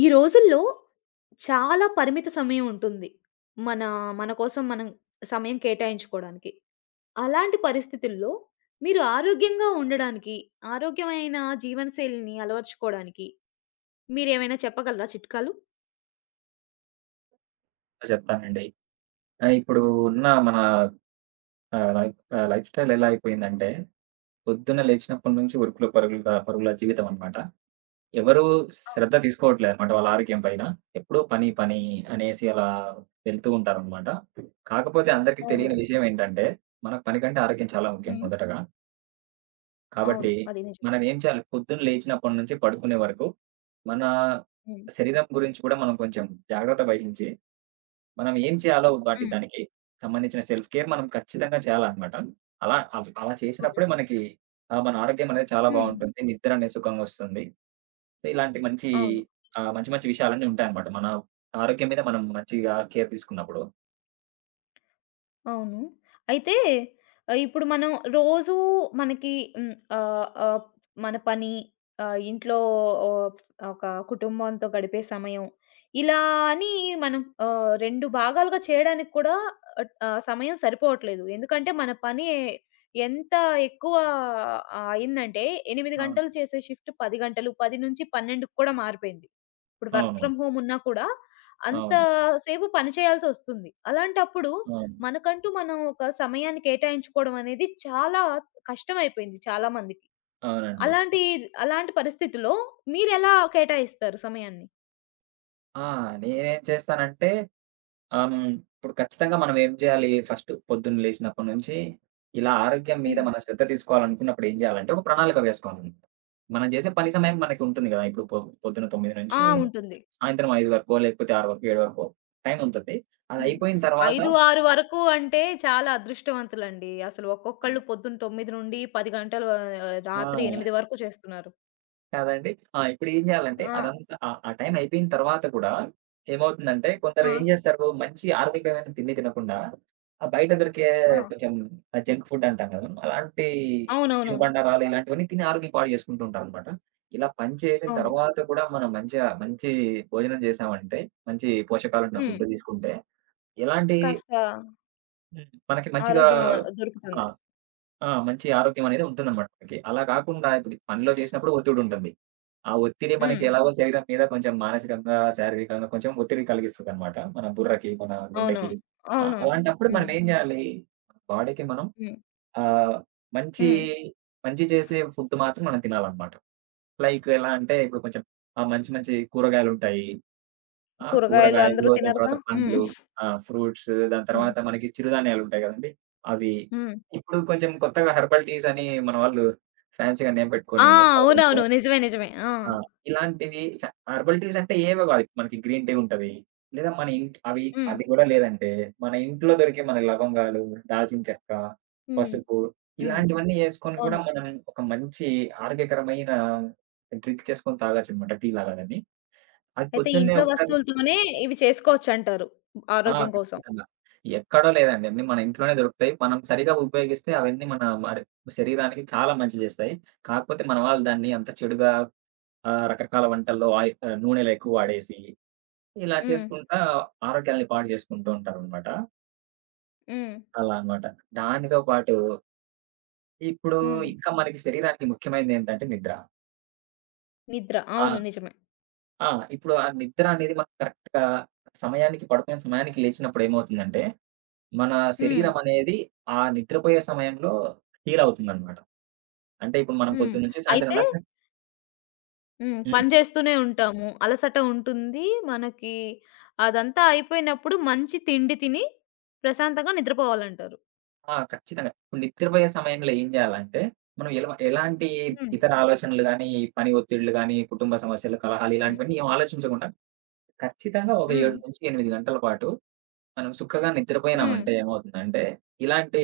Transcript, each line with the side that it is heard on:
left: ఈ రోజుల్లో చాలా పరిమిత సమయం ఉంటుంది. మన మన కోసం మనం సమయం కేటాయించుకోవడానికి. అలాంటి పరిస్థితుల్లో మీరు ఆరోగ్యంగా ఉండడానికి, ఆరోగ్యమైన జీవనశైలిని అలవర్చుకోవడానికి మీరేమైనా చెప్పగలరా చిట్కాలు?
right: ఆ! చెప్తానండి. ఇప్పుడు ఉన్న మన లైఫ్‌స్టైల్ ఎలా అయిపోయిందంటే, పొద్దున్న లేచినప్పటి నుంచి ఉరుకుల పరుగుల పరుగుల జీవితం అనమాట. ఎవరు
left: అవ్
right: శ్రద్ధ తీసుకోవట్లేదనమాట వాళ్ళ ఆరోగ్యం పైన. ఎప్పుడూ పని, పని అనేసి అలా వెళ్తూ ఉంటారనమాట. కాకపోతే అందరికీ తెలియని
left: అవునవును.
right: విషయం ఏంటంటే, మనకు పని కంటే ఆరోగ్యం చాలా ముఖ్యం
left: హ్మ్.
right: మొదటగా.
left: అవును.
right: కాబట్టి
left: అది నిజం.
right: మనం ఏం చేయాలి, పొద్దున్న లేచినప్పటి నుంచి పడుకునే వరకు, మన
left: హ్మ్.
right: శరీరం గురించి కూడా మనం కొంచెం జాగ్రత్త వహించి మనం ఏం చేయాలో వాటి
left: హ్మ్.
right: దానికి సంబంధించిన సెల్ఫ్ కేర్ మనం ఖచ్చితంగా చేయాలనమాట. అలా
left: అవును.
right: చేసినప్పుడే మనకి మన ఆరోగ్యం అనేది చాలా
left: హ్మ్.
right: బావుంటుంది. నిద్ర అనేది సుఖంగా వస్తుంది. సో, ఇలాంటి మంచి
left: అవును.
right: ఆహ్, మంచి మంచి విషయాలన్నీ ఉంటాయన్నమాట. మన ఆరోగ్యం మీద మనం మంచిగా కేర్ తీసుకున్నప్పుడు.
left: అవును. అయితే ఇప్పుడు మనం రోజూ మనకి ఆహ్, ఆహ్, మన పని ఇంట్లో ఆహ్, ఒక కుటుంబంతో గడిపే సమయం. ఇలా అని మనం 2 భాగాలుగా చేయడానికి కూడా సమయం సరిపోవట్లేదు. ఎందుకంటే మన పని ఎంత ఎక్కువ అయిందంటే 8 గంటలు
right: అవును.
left: చేసే షిఫ్ట్ 10 గంటలు, 10-12కి కూడా మారిపోయింది. ఇప్పుడు వర్క్
right: అవును.
left: ఫ్రమ్ హోమ్ ఉన్నా కూడా అంత
right: అవును.
left: సేపు పని చేయాల్సొస్తుంది. అలాంటప్పుడు
right: అవును.
left: మనకంటూ మనం ఒక సమయాన్ని కేటాయించుకోవడం అనేది చాలా కష్టమైపోయింది చాలా మందికి.
right: అవునండి.
left: అలాంటి అలాంటి పరిస్థితిలో మీరెలా కేటాయిస్తారు సమయాన్ని?
right: ఆ! నేనేం చేస్తానంటే ఆ! హ్మ్. ఇప్పుడు ఖచ్చితంగా మనం ఏం చేయాలి? ఫస్ట్ పొద్దున్న లేసినప్పటి నుంచి, ఇలా ఆరోగ్యం మీద
left: హ్మ్.
right: మనం శ్రద్ధ తీసుకోవాలనుకున్నప్పుడు ఏం చేయాలంటే, ఒక ప్రణాళిక వేసుకోవాలి. మనం చేసే పని సమయం మనకి ఉంటుంది కదా! ఇప్పుడు పొద్దున 9
left: ఆ!
right: నుంచి
left: ఉంటుంది.
right: సాయంత్రం 5 వరకో, లేకపోతే 6 వరకు, 7 వరకో టైం ఉంటది. అది
left: హ్మ్.
right: అయిపోయిన తర్వాత
left: 5, 6 వరకు అంటే చాలా అదృష్టవంతులండి. అసలు
right: ఆహ్,
left: ఒక్కొక్కళ్ళు పొద్దున 9 నుండి 10 గంటలు రాత్రి 8
right: ఆ!
left: వరకు చేస్తున్నారు.
right: కాదండి. ఆ! ఇప్పుడేం జేయాలంటే
left: ఆ!
right: అదంతా ఆ! ఆ టైం అయిపోయిన తర్వాత కూడా ఏమవుతుందంటే కొందరు
left: ఆ!
right: ఏం జేస్తారు మంచి ఆరోగ్యకరమైన తిండి తినకుండా ఆ బయట దొరికే
left: ఆ!
right: కొంచెం ఆ జంక్ ఫుడ్ అంటాం గదా! అలాంటి
left: అవునవునవును.
right: తినుబండారాలు ఇలాంటివన్నీ తిని ఆరోగ్యం పాడు జేసుకుంటూ ఉంటారనమాట. ఇలా పని చేసిన
left: అవును.
right: తర్వాత కూడా మనం మంచిగా మంచి భోజనం జేసామంటే, మంచి పోషకాలున్న
left: హ్మ్.
right: ఫుడ్ తీసుకుంటే ఎలాంటి
left: కాస్త
right: హ్మ్. మనకి మంచిగా
left: ఆరోగ్యం
right: ఆ!
left: దొరుకుతుంది.
right: ఆ! మంచి ఆరోగ్యం అనేది ఉంటుందన్నమాట మనకి. అలా కాకుండా ఇప్పుడు పనిలో చేసినప్పుడు ఒత్తిడుంటుంది. ఆ ఒత్తిడి
left: హ్మ్.
right: మనకి ఎలాగో అవును. శరీరం మీద కొంచెం మానసికంగా, శారీరకంగా కొంచెం ఒత్తిడి కలిగిస్తదన్నమాట. మన బుర్రకి, మన గుండెకి.
left: అవునవును.
right: ఆ!
left: అవునవును.
right: అలాంటప్పుడు మనం
left: హ్మ్.
right: ఏం జేయాలి? బాడీకి మనం
left: హ్మ్.
right: ఆహ్, మంచి,
left: హ్మ్.
right: మంచి చేసే ఫుడ్ మాత్రం మనం తినాలన్నమాట. లైక్ ఎలా అంటే ఇప్పుడు కొంచెం మంచి మంచి కూరగాయలుంటాయి. ఆ!
left: కూరగాయలు
right: కూరగాయలు,
left: అందరూ
right: దాని
left: తినరుగా.
right: తర్వాత
left: హ్మ్.
right: పండ్లు, ఆ! ఫ్రూట్స్ దాని
left: హ్మ్.
right: తర్వాత మనకి చిరుధాన్యాలుంటాయి గదండీ! అవి.
left: హ్మ్.
right: ఇప్పుడు కొంచెం కొత్తగా హెర్బల్ టీస్ అని మన వాళ్ళు ఫ్యాన్సీ‌గా నేమ్
left: ఆ!
right: పెట్టుకొని
left: అవునవును.
right: తాగుతుంటారు.
left: నిజమే. నిజమే. ఆ!
right: ఆ! ఇలాంటివి ఫ హెర్బల్ టీస్ అంటే ఏవో గాదు. మనకి గ్రీన్ టీ ఉంటది. లేదా మన ఇంట్ అవి
left: హ్మ్.
right: అది గూడా లేదంటే మన ఇంట్లో దొరికే మన లవంగాలు, దాల్చిన చెక్క,
left: హ్మ్.
right: పసుపు
left: హ్మ్.
right: ఇలాంటివన్నీ యేసుకొని గూడా
left: అవును.
right: మనం ఒక మంచి ఆరోగ్యకరమైన డ్రింక్ చేసుకొని తాగొచ్చనమాట. టీ లాగా‌గాని. అది
left: అయితే
right: పొద్దున్నే
left: ఇంట్లో
right: ఒకసారి
left: వస్తువులతోనే ఇవి చేసుకోవచ్చంటారు.
right: ఆ!
left: ఆరోగ్యం కోసం.
right: ఖచ్చితంగా. ఎక్కడో లేదండి. అన్నీ మన ఇంట్లోనే దొరుకుతాయి. మనం సరిగా ఉపయోగిస్తే అవన్నీ మన మరి శరీరానికి చాలా మంచి చేస్తాయి. కాకపోతే మన వాళ్ళు దాన్ని అంత చెడుగా రకరకాల వంటల్లో నూనెలు ఎక్కువ
left: హ్మ్.
right: వాడేసి, ఇలా
left: హ్మ్.
right: చేసుకుంటా ఆరోగ్యాన్ని పాడు చేసుకుంటూ ఉంటారనమాట.
left: హ్మ్.
right: అలా అనమాట. దానితో పాటు ఇప్పుడు
left: హ్మ్.
right: ఇంకా మనకి శరీరానికి ముఖ్యమైనది ఏంటంటే నిద్ర.
left: నిద్ర. అవును.
right: ఆ!
left: నిజమే.
right: ఆ! ఇప్పుడు ఆ నిద్ర అనేది మనం కరెక్ట్‌గా సమయానికి లేచినప్పుడు ఏమవుతుందంటే మన
left: హ్మ్.
right: శరీరం అనేది ఆ నిద్రపోయే సమయంలో హీల్ అవుతుందన్నమాట. అంటే ఇప్పుడు మనం
left: హ్మ్.
right: పొద్దున్న నుంచి సాయంత్రం
left: అయితే
right: దాకా హ్మ్.
left: పని చేస్తూనే ఉంటాము. అలసట ఉంటుంది. మనకి అదంతా అయిపోయినప్పుడు మంచి తిండి తిని ప్రశాంతంగా నిద్రపోవాలంటారు.
right: ఆ! ఖచ్చితంగా. ఇప్పుడు నిద్రపోయే సమయంలో ఏం చేయాలంటే, మనం ఎలాంటి
left: హ్మ్.
right: ఇతర ఆలోచనలు గాని, పని ఒత్తిడులు గాని, కుటుంబ సమస్యలు, కలహాలు
left: హ్మ్.
right: ఇలాంటివన్నీ ఏం ఆలోచించకుండా ఖచ్చితంగా ఒక
left: హ్మ్.
right: 7-8 గంటల పాటు మనం సుఖంగా
left: హ్మ్.
right: నిద్రపోయినామంటే ఏమవుతుందంటే, ఇలాంటి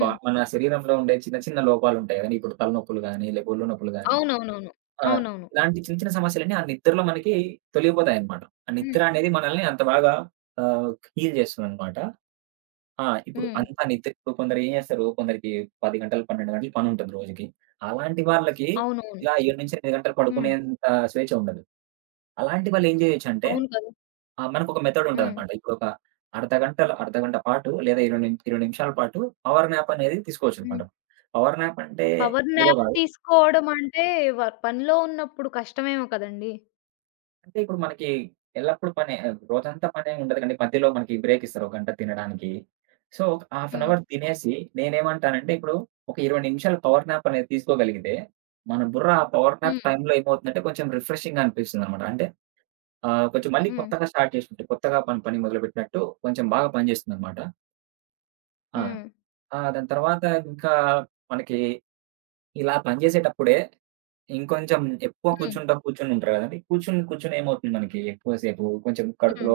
right: బ మన శరీరంలో ఉండే చిన్న చిన్న లోపాలుంటాయి కదండీ! ఇప్పుడు తలనొప్పులు గాని, లేకపోతే ఒళ్ళు నొప్పులు గాని
left: అవునవునవును.
right: ఆ!
left: అవునవును.
right: ఇలాంటి చిన్న చిన్న సమస్యలన్నీ ఆ నిద్రలో మనకి తొలగిపోతాయన్నమాట. ఆ
left: హ్మ్.
right: నిద్ర అనేది మనల్ని అంత బాగా ఆహ్, హీల్ చేస్తుందన్నమాట. ఆ! ఇప్పుడు
left: హ్మ్.
right: అంతా నిద్ర ఇప్పుడు కొందరు ఏం చేస్తారు, కొందరికి 10 గంటలు, 12 గంటలు పనుంటది రోజుకి. అలాంటి వాళ్ళకి
left: అవునవును.
right: ఇలా 7-8 గంటలు
left: హ్మ్.
right: పడుకునేంత స్వేచ్ఛ ఉండదు. అలాంటి వాళ్ళు ఏం చేయొచ్చంటే
left: అవును కదా!
right: మనకొక మెథడ్
left: హ్మ్.
right: ఉంటదన్నమాట. ఇప్పుడొక అర్ధ గంట పాటు లేదా 20 నిమిషాల పాటు పవర్ న్యాప్ అనేది
left: హ్మ్.
right: తీసుకోవచ్చన్నమాట. పవర్ న్యాప్ అంటే
left: పవర్
right: ఏదో
left: న్యాప్
right: కాదు.
left: తీసుకోవడం అంటే పనిలో ఉన్నప్పుడు కష్టమేమో కదండీ!
right: అంటే ఇప్పుడు మనకి ఎల్లప్పుడు పనే రోజంతా పనే ఉండదు కానీ మధ్యలో మనకి బ్రేక్ ఇస్తారు. ఒక గంట తినడానికి. సో, ఒక హాఫ్ అన్
left: హ్మ్.
right: అవర్ తినేసి నేనేమంటానంటే ఇప్పుడు ఒక 20 నిమిషాలు పవర్ నాప్ అనేది తీసుకోగలిగితే, మన బుర్ర ఆ పవర్ నాప్
left: హ్మ్.
right: టైమ్‌లో ఏమవుతుందంటే కొంచెం రిఫ్రెషింగ్‌గా అనిపిస్తుందనమాట. అంటే కొంచెం మళ్ళీ
left: హ్మ్.
right: కొత్తగా స్టార్ట్ చేసినట్టు, కొత్తగా పని పని మొదలుపెట్టినట్టు కొంచెం బాగా పనిచేస్తుందనమాట. ఆ!
left: హ్మ్.
right: ఆ! దాని తర్వాత ఇంకా మనకి ఇలా పనిచేసేటప్పుడే ఇంకొంచెం ఎక్కువ
left: హ్మ్.
right: కూర్చునుంటారు గదండీ. కూర్చుని, కూర్చుని ఏమవుతుంది మనకి ఎక్కువ సేపు కొంచెం
left: హ్మ్.
right: కడుపులో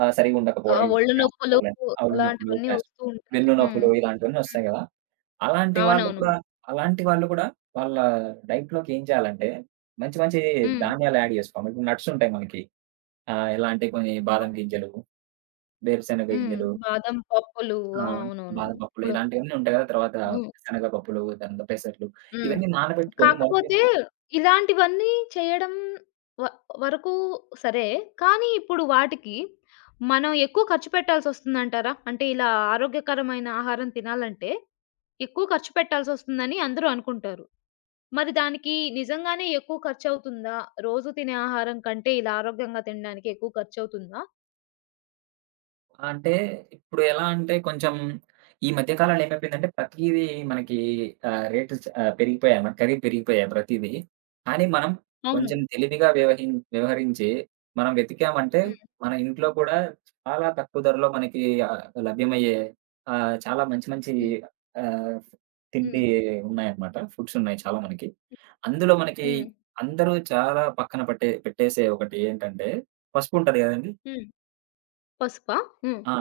right: సరిగ్గా
left: ఆ!
right: ఉండకపోవడం, ఇవి
left: ఒళ్ళు
right: గ్యాస్
left: నొప్పులు
right: ప్రాబ్లమ్, కడుపులో నొప్పులు,
left: అలాంటివన్నీ
right: గ్యాస్
left: వస్తూ ఉంటాయి.
right: వెన్ను
left: హ్మ్.
right: నొప్పులు ఇలాంటివన్నీ వస్తాయి గదా! అలాంటి వాళ్ళు
left: అవునవును.
right: కూడా అలాంటి వాళ్ళు గూడా వాళ్ళ డైట్‌లోకి ఏం చేయాలంటే మంచి మంచి
left: హ్మ్.
right: ధాన్యాలు యాడ్ చేసుకోవాలి. ఇప్పుడు నట్స్ ఉంటాయి మనకి. ఎలా అంటే కొన్ని బాదం గింజలు, వేరుశెనగ
left: హ్మ్.
right: గింజలు,
left: బాదం పప్పులు. ఆ!
right: ఆహ్,
left: అవునవునవును.
right: బాదం పప్పులు
left: ఇప్పుడు
right: ఇలాంటివన్నీ ఉంటాయి గదా! తర్వాత
left: హ్మ్.
right: శనగ పప్పులు, తర్వాత పెసర్లు
left: హ్మ్.
right: ఇవన్నీ నానబెట్టుకొని మొలక
left: కాకపోతే ఇలాంటివన్నీ చేయడం వ వరకు సరే. కానీ ఇప్పుడు వాటికి మనం ఎక్కువ ఖర్చు పెట్టాల్సొస్తుందంటారా? అంటే ఇలా ఆరోగ్యకరమైన ఆహారం తినాలంటే ఎక్కువ ఖర్చు పెట్టాల్సొస్తుందని అందరూ అనుకుంటారు. మరి దానికి నిజంగానే ఎక్కువ ఖర్చవుతుందా? రోజు తినే ఆహారం కంటే ఇలా ఆరోగ్యంగా తినడానికి ఎక్కువ ఖర్చవుతుందా?
right: అంటే ఇప్పుడు ఎలా అంటే కొంచెం ఈ మధ్య కాలంలో ఏమైపోయిందంటే ప్రతీదీ మనకి ఆహ్, రేటు చ ఆహ్, పెరిగిపోయాయన్నమాట. ఖరీదు పెరిగిపోయాయి ప్రతీదీ. కానీ మనం
left: అవును.
right: కొంచెం తెలివిగా వ్యవహరించి మనం వెతికామంటే
left: హ్మ్.
right: మన ఇంట్లో కూడా చాలా తక్కువ ధరలో మనకి ఆహ్, లభ్యమయ్యే చాలా మంచి మంచి
left: హ్మ్.
right: ఆహ్, తిండి
left: హ్మ్.
right: ఉన్నాయన్నమాట. ఫుడ్స్ ఉన్నాయి చాలా మనకి. అందులో మనకి
left: హ్మ్.
right: అందరూ చాలా పక్కన పట్టే పెట్టేసే ఒకటి ఏంటంటే పసుపు ఉంటది గదండీ!
left: హ్మ్. పసుపా? హ్మ్.
right: ఆ!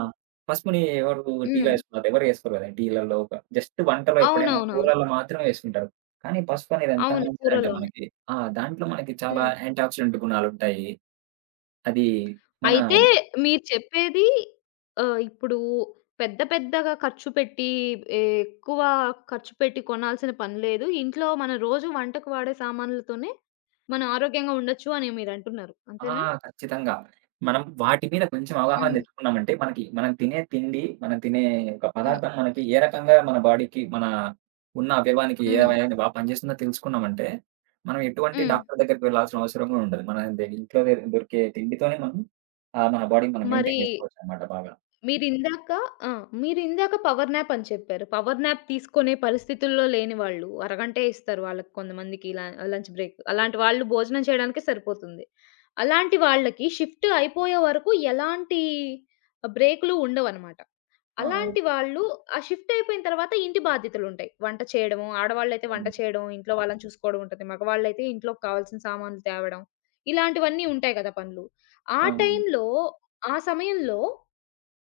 right: పసుపుని ఎవరు టీలో
left: హ్మ్.
right: ఏసుకోరు. ఎవరు ఏసుకోరు గదా! టీలలో ఒక జస్ట్ వంటలో ఎప్పుడైనా
left: అవునవునవును.
right: కూరల్లో మాత్రమే వేసుకుంటారు. కానీ పసుపు అనేది ఎంత
left: అవును.
right: మంచిదంటే
left: కూరలోనే.
right: మనకి ఆ! దాంట్లో మనకి చాలా
left: హ్మ్.
right: యాంటీ ఆక్సిడెంట్ గుణాలుంటాయి. అది మన
left: అయితే మీరు చెప్పేది ఇప్పుడు పెద్ద పెద్దగా ఖర్చు పెట్టి ఏ, ఎక్కువ ఖర్చు పెట్టి కొనాల్సిన పని లేదు. ఇంట్లో మన రోజు వంటకు వాడే సామాన్లతోనే మనం ఆరోగ్యంగా ఉండొచ్చు అని మీరంటున్నారు.
right: ఆ!
left: అంతేనా?
right: ఖచ్చితంగా. మనం వాటి మీద కొంచెం అవగాహన
left: హ్మ్.
right: తెచ్చుకున్నామంటే, మనకి మనం తినే తిండి, మనం తినే ఒక
left: హ్మ్.
right: పదార్థం మనకి ఏ రకంగా మన బాడీకి, మన ఉన్న అవయవానికి ఏ
left: హ్మ్.
right: అవయవాన్ని పనిచేస్తుందో తెలుసుకున్నామంటే, మనం ఎటువంటి
left: హ్మ్.
right: డాక్టర్ దగ్గరికి వెళ్ళాల్సిన అవసరం కూడా ఉండదు. మన ఇంట్లో దొరికే తిండితోనే మనం మన బాడీని మనం
left: మరి
right: మెయింటైన్ చేసుకోవచ్చనమాట బాగా.
left: మీరిందాక ఆ! మీరిందాక పవర్ నాప్ అని చెప్పారు. పవర్ నాప్ తీసుకునే పరిస్థితుల్లో లేని వాళ్ళు అరగంటే ఇస్తారు వాళ్ళకి కొంతమందికి లంచ్ బ్రేక్. అలాంటి వాళ్ళు భోజనం చేయడానికే సరిపోతుంది. అలాంటి వాళ్ళకి షిఫ్ట్ అయిపోయే వరకు ఎలాంటి బ్రేకులు ఉండవనమాట. అలాంటి
right: ఆ!
left: వాళ్ళు ఆ షిఫ్ట్ అయిపోయిన తర్వాత ఇంటి బాధ్యతలుంటాయి. వంట చేయడము, ఆడవాళ్ళైతే వంట
right: అవును.
left: చేయడం, ఇంట్లో వాళ్ళని చూసుకోవడం ఉంటది. మగవాళ్ళైతే ఇంట్లోకి కావాల్సిన సామాన్లు తేవడం, ఇలాంటివన్నీ ఉంటాయి కదా! పనులు. ఆ
right: అవును.
left: టైంలో, ఆ సమయంలో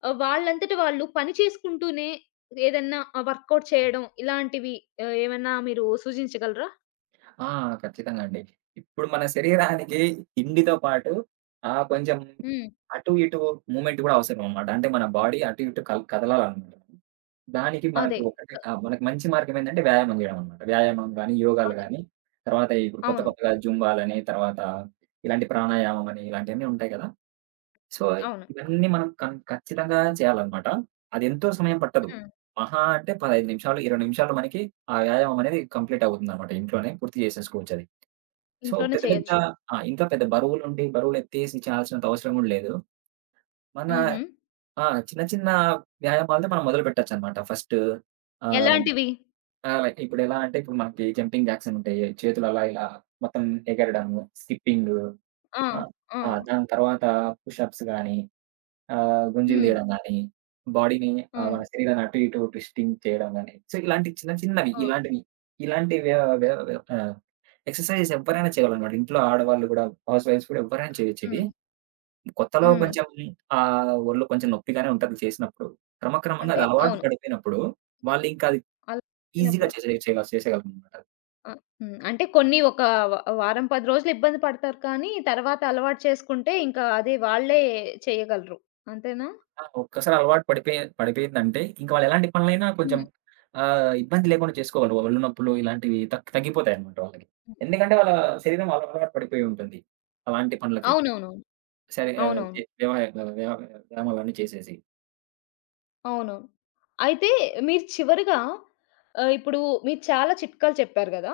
left: వాళ్ళంతట వాళ్ళు పని చేసుకుంటూనే ఏదన్నా వర్కౌట్ చేయడం ఇలాంటివి ఏమన్నా మీరు సూచించగలరా?
right: ఆ! ఖచ్చితంగా అండి. ఇప్పుడు మన శరీరానికి తిండితో పాటు కొంచెం
left: హ్మ్.
right: అటు ఇటు మూవ్‌మెంట్ కూడా అవసరమనమాట. అంటే మన బాడీ అటు ఇటు కదలాలనమాట. దానికి
left: అదే.
right: మనకి ఒకటే ఆ! మనకి మంచి మార్గం ఏంటంటే వ్యాయామం చేయడం అనమాట. వ్యాయామం గాని, యోగాలు
left: అదే.
right: గాని, తర్వాత ఇప్పుడు కొత్త
left: అవును.
right: కొత్తగా జుంబాలని, తర్వాత ఇలాంటి ప్రాణాయామం అని ఇలాంటియన్నీ ఉంటాయి కదా! సో,
left: అవును.
right: ఇవన్నీ మనం ఖచ్చితంగా చేయాలన్నమాట. అదెంతో సమయం పట్టదు.
left: హ్మ్.
right: మహా అంటే 15 నిమిషాలు, 20 నిమిషాల్లో మనకి ఆ వ్యాయామం అనేది కంప్లీట్ అవుతుందన్నమాట. ఇంట్లోనే పూర్తి చేసేసుకోవచ్చది. సో,
left: ఇంట్లోనే
right: పెద్ద పెద్ద
left: చేయొచ్చు.
right: ఆ! ఇంట్లో పెద్ద బరువులుండి, బరువులెత్తేసి చేయాల్సినంత అవసరం గూడా లేదు. మన
left: హుహు.
right: ఆ! చిన్న చిన్న వ్యాయామాలతో మనం మొదలు పెట్టొచ్చన్నమాట. ఫస్ట్ ఆహ్,
left: ఎలాంటివి?
right: ఆహ్, లైక్ ఇప్పుడెలా అంటే ఇప్పుడు మనకి జంపింగ్ జాక్స్ ఉంటాయి. చేతులు అలా ఇలా మొత్తం ఎగరడము, స్కిప్పింగు.
left: ఆ!
right: ఆ!
left: ఆ!
right: ఆ! దాని తర్వాత పుషప్స్ గాని గుంజీలు
left: హ్మ్.
right: తీయడం గాని, బాడీని
left: అవును.
right: మన శరీరాన్ని అటు ఇటు ట్విస్టింగ్ చేయడం గాని, సో, ఇలాంటి చిన్న చిన్నవి
left: ఆ!
right: ఇలాంటివి, ఇలాంటి వ్య వ్య వ్య ఆహ్, ఎక్సర్‌సైజెస్ ఎవ్వరైనా చేయగలనమాట. ఇంట్లో ఆడవాళ్ళు గూడా, హౌస్ వైఫ్స్ కూడా ఎవ్వరైనా చేయొచ్చు ఇవి.
left: హ్మ్.
right: కొత్తలో
left: హ్మ్.
right: కొంచెం ఒళ్ళు కొంచెం నొప్పిగానే ఉంటది చేసినప్పుడు. క్రమక్రమంగా
left: అంటే
right: అది అలవాటు
left: అవును.
right: పడిపోయినప్పుడు, వాళ్ళింకా అది
left: అలా
right: ఈజీగా
left: లేనప్పుడు.
right: చేసేయగలరనమాట.
left: ఆ! హ్మ్. అంటే కొన్ని ఒక వ వారం, 10 రోజులు ఇబ్బంది పడతారు కానీ తర్వాత అలవాటు చేసుకుంటే ఇంకా అదే వాళ్ళే చేయగలరు. అంతేనా?
right: ఆ! ఒక్కసారి అలవాటు పడిపోయిందంటే, ఇంక వాళ్ళు ఎలాంటి పనులైనా కొంచెం
left: హ్మ్.
right: ఇబ్బంది లేకుండా చేసుకోగలరు. ఒళ్ళు నొప్పులు ఇలాంటివి తగ్గిపోతాయన్నమాట వాళ్ళకి.
left: హ్మ్.
right: ఎందుకంటే వాళ్ళ శరీరం అలవాటు పడిపోయి ఉంటుంది. అలాంటి పనులకి.
left: అవునవునవును.
right: సరే ఆహ్,
left: అవునవును.
right: చే వ్యవ వ్యవ వ్యవ వ్యాయామాలన్నీ చేసేసి.
left: అవును. అయితే మీరు చివరగా ఇప్పుడు మీరు చాలా చిట్కాలు చెప్పారు గదా!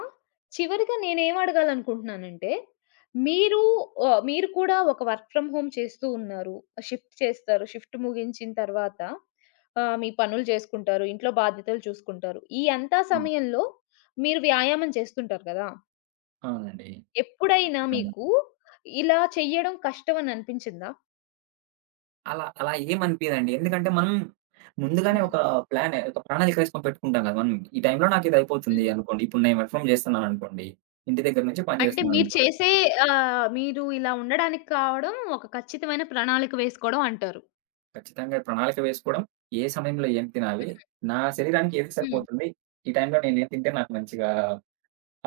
left: చివరగా నేనేం అడగాలనుకుంటున్నానంటే, మీరు మీరు కూడా ఒక వర్క్ ఫ్రమ్ హోమ్ చేస్తూ ఉన్నారు. షిఫ్ట్ చేస్తారు. షిఫ్ట్ ముగించిన తర్వాత మీ పనులు చేసుకుంటారు. ఇంట్లో బాధ్యతలు చూసుకుంటారు. ఈ అంతా
right: హ్మ్.
left: సమయంలో మీరు వ్యాయామం చేస్తుంటారు గదా!
right: అవునండి.
left: ఎప్పుడైనా
right: ఖచ్చితంగా.
left: మీకు ఇలా చెయ్యడం కష్టం అని అనిపించిందా?
right: అలా అలా ఏమనిపియదండి. ఎందుకంటే మనం ముందుగానే
left: హ్మ్.
right: ఒక ప్రణాళిక వేసుకొని పెట్టుకుంటాం కదా! మనం ఈ టైంలో నాకు ఇది అయిపోతుంది అనుకోండి. ఇప్పుడు నేను వర్క్ ఫ్రమ్ చేస్తున్నాననుకోండి. ఇంటి దగ్గర నుంచి పని
left: అంటే
right: చేస్తున్నాను.
left: మీరు చేసే ఆహ్, మీరు ఇలా ఉండడానికి కావడం ఒక ఖచ్చితమైన ప్రణాళిక వేసుకోవడం అంటారు.
right: ఖచ్చితంగా ప్రణాళిక వేసుకోవడం. ఏ సమయంలో ఏం తినాలి? నా శరీరానికి ఏది
left: హ్మ్.
right: సరిపోతుంది? ఈ టైంలో నేనేం తింటే నాకు మంచిగా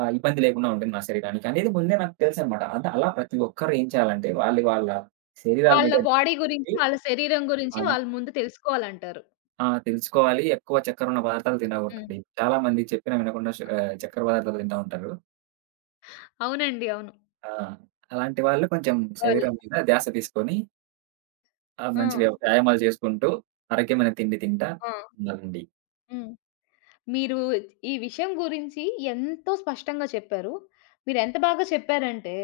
right: ఇబ్బంది లేకుండా ఉంటుంది నా శరీరానికి అనేది ముందే నాకు తెలుసనమాట. అంటే అలా ప్రతి ఒక్కరు ఏం చేయాలంటే వాళ్ళ వాళ్ళ శరీరాల
left: వాళ్ళ
right: మీద
left: బాడీ గురించి,
right: దృష్టి
left: వాళ్ళ శరీరం గురించి
right: ఆ!
left: వాళ్ళు ముందు తెలుసుకోవాలంటారు.
right: ఆ! తెలుసుకోవాలి. ఎక్కువ చక్కెర ఉన్న పదార్థాలు
left: హ్మ్.
right: తినకూడదండి. చాలా మంది చెప్పినా వినకుండా చక్కెర పదార్థాలు తింటా ఉంటారు.
left: అవునండి. అవును.
right: ఆ! అలాంటి వాళ్ళు కొంచెం
left: వాళ్ళే.
right: శరీరం మీద ధ్యాస తీసుకొని
left: ఆ!
right: మంచి వ్యాయామాలు చేసుకుంటూ ఆరోగ్యమైన తిండి తింటా
left: ఆ!
right: ఉండాలండి.
left: హ్మ్. మీరు ఈ విషయం గురించి ఎంతో స్పష్టంగా చెప్పారు. మీరెంత బాగా చెప్పారంటే,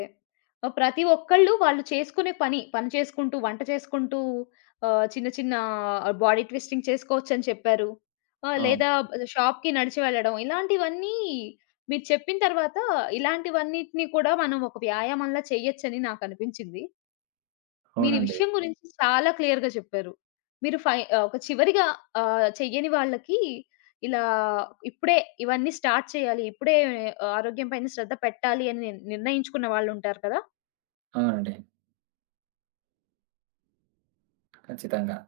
left: ప్రతి ఒక్కళ్ళు వాళ్ళు చేసుకునే పని, పని చేసుకుంటూ, వంట చేసుకుంటూ చిన్న చిన్న బాడీ ట్విస్టింగ్ చేసుకోవచ్చని చెప్పారు.
right: అవును.
left: లేదా షాప్‌కి నడిచి వెళ్ళడం ఇలాంటివన్నీ మీరు చెప్పిన తర్వాత ఇలాంటివన్నిటిని కూడా మనం ఒక వ్యాయామంలా చేయొచ్చని నాకనిపించింది. మీరీ
right: అవునండి.
left: విషయం గురించి చాలా క్లియర్‌గా చెప్పారు. ఒక చివరిగా చెయ్యని వాళ్ళకి ఇలా ఇప్పుడే ఇవన్నీ స్టార్ట్ చేయాలి. ఇప్పుడే ఆరోగ్యం పైన శ్రద్ధ పెట్టాలి అని నిర్ణయించుకున్న వాళ్ళుంటారు కదా!
right: అవునండి. ఖచ్చితంగా.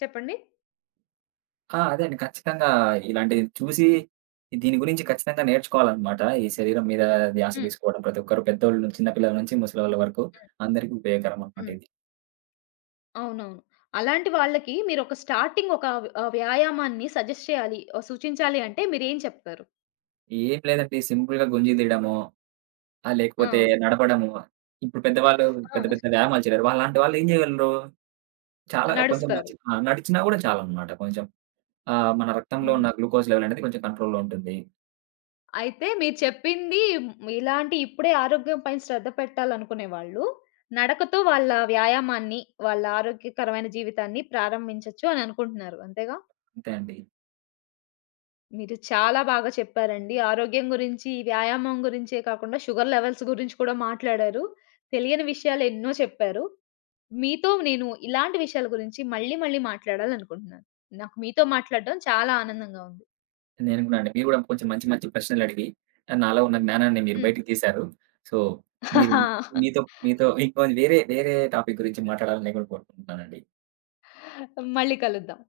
left: చెప్పండి?
right: ఆ! అదే అండి. ఖచ్చితంగా ఇలాంటిది చూసి దీని గురించి ఖచ్చితంగా నేర్చుకోవాలనమాట. ఈ శరీరం మీద ధ్యాస
left: హ్మ్.
right: తీసుకోవడం ప్రతి ఒక్కరు పెద్దోళ్ళు నుంచి, చిన్న పిల్లల నుంచి ముసలోళ్ళ వరకు
left: హ్మ్.
right: అందరికి ఉపయోగకరం అనమాట
left: హ్మ్.
right: ఇది.
left: అవునవును. అలాంటి వాళ్ళకి మీరొక స్టార్టింగ్ వ్యాయామాన్ని సజెస్ట్ చేయాలి, సూచించాలి అంటే మీరేం చెప్తారు?
right: ఏం లేదండి సింపుల్‌గా గుంజి తీయడమో,
left: ఆ!
right: లేకపోతే నడపడము. ఇప్పుడు పెద్దవాళ్ళు
left: ఆ!
right: పెద్ద పెద్ద వ్యాయామాలు చేయలేరు. వాళ్ళలాంటి వాళ్ళు ఏం చేయగలరు? చాలా కొంచెం
left: నడుస్తారు.
right: మంచి ఆ! నడిచినా కూడా చాలనమాట కొంచెం. మన రక్తంలో
left: హ్మ్.
right: ఉన్న గ్లూకోజ్ లెవెల్ అనేది కొంచెం కంట్రోల్‌లో ఉంటుంది.
left: అయితే మీరు చెప్పింది మ్, ఇలాంటి ఇప్పుడే ఆరోగ్యం పైన శ్రద్ధ పెట్టాలనుకునే వాళ్ళు, నడకతో వాళ్ళ వ్యాయామాన్ని, వాళ్ళ ఆరోగ్యకరమైన జీవితాన్ని ప్రారంభించొచ్చు అని అనుకుంటున్నారు. అంతేగా?
right: అంతే అండి.
left: మీరు చాలా బాగా చెప్పారండి. ఆరోగ్యం గురించి, ఈ వ్యాయామం గురించే కాకుండా షుగర్ లెవెల్స్ గురించి కూడా మాట్లాడారు. తెలియని విషయాలు ఎన్నో చెప్పారు. మీతో నేను ఇలాంటి విషయాల గురించి మళ్ళీ మళ్ళీ మాట్లాడాలనుకుంటున్నాను. నాకు మీతో మాట్లాడడం చాలా ఆనందంగా ఉంది.
right: నేను గూడా అండి. మీరు గూడా కొంచెం మంచి, మంచి ప్రశ్నలడిగి నాలో ఉన్న జ్ఞానాన్ని మీరు
left: హ్మ్.
right: బయటికి తీశారు. సో, మీరు మీతో మీతో ఇంకో వేరే టాపిక్ గురించి మాట్లాడాలని నేను గూడా కోరుకుంటున్నానండి.
left: మళ్ళీ కలుద్దాం.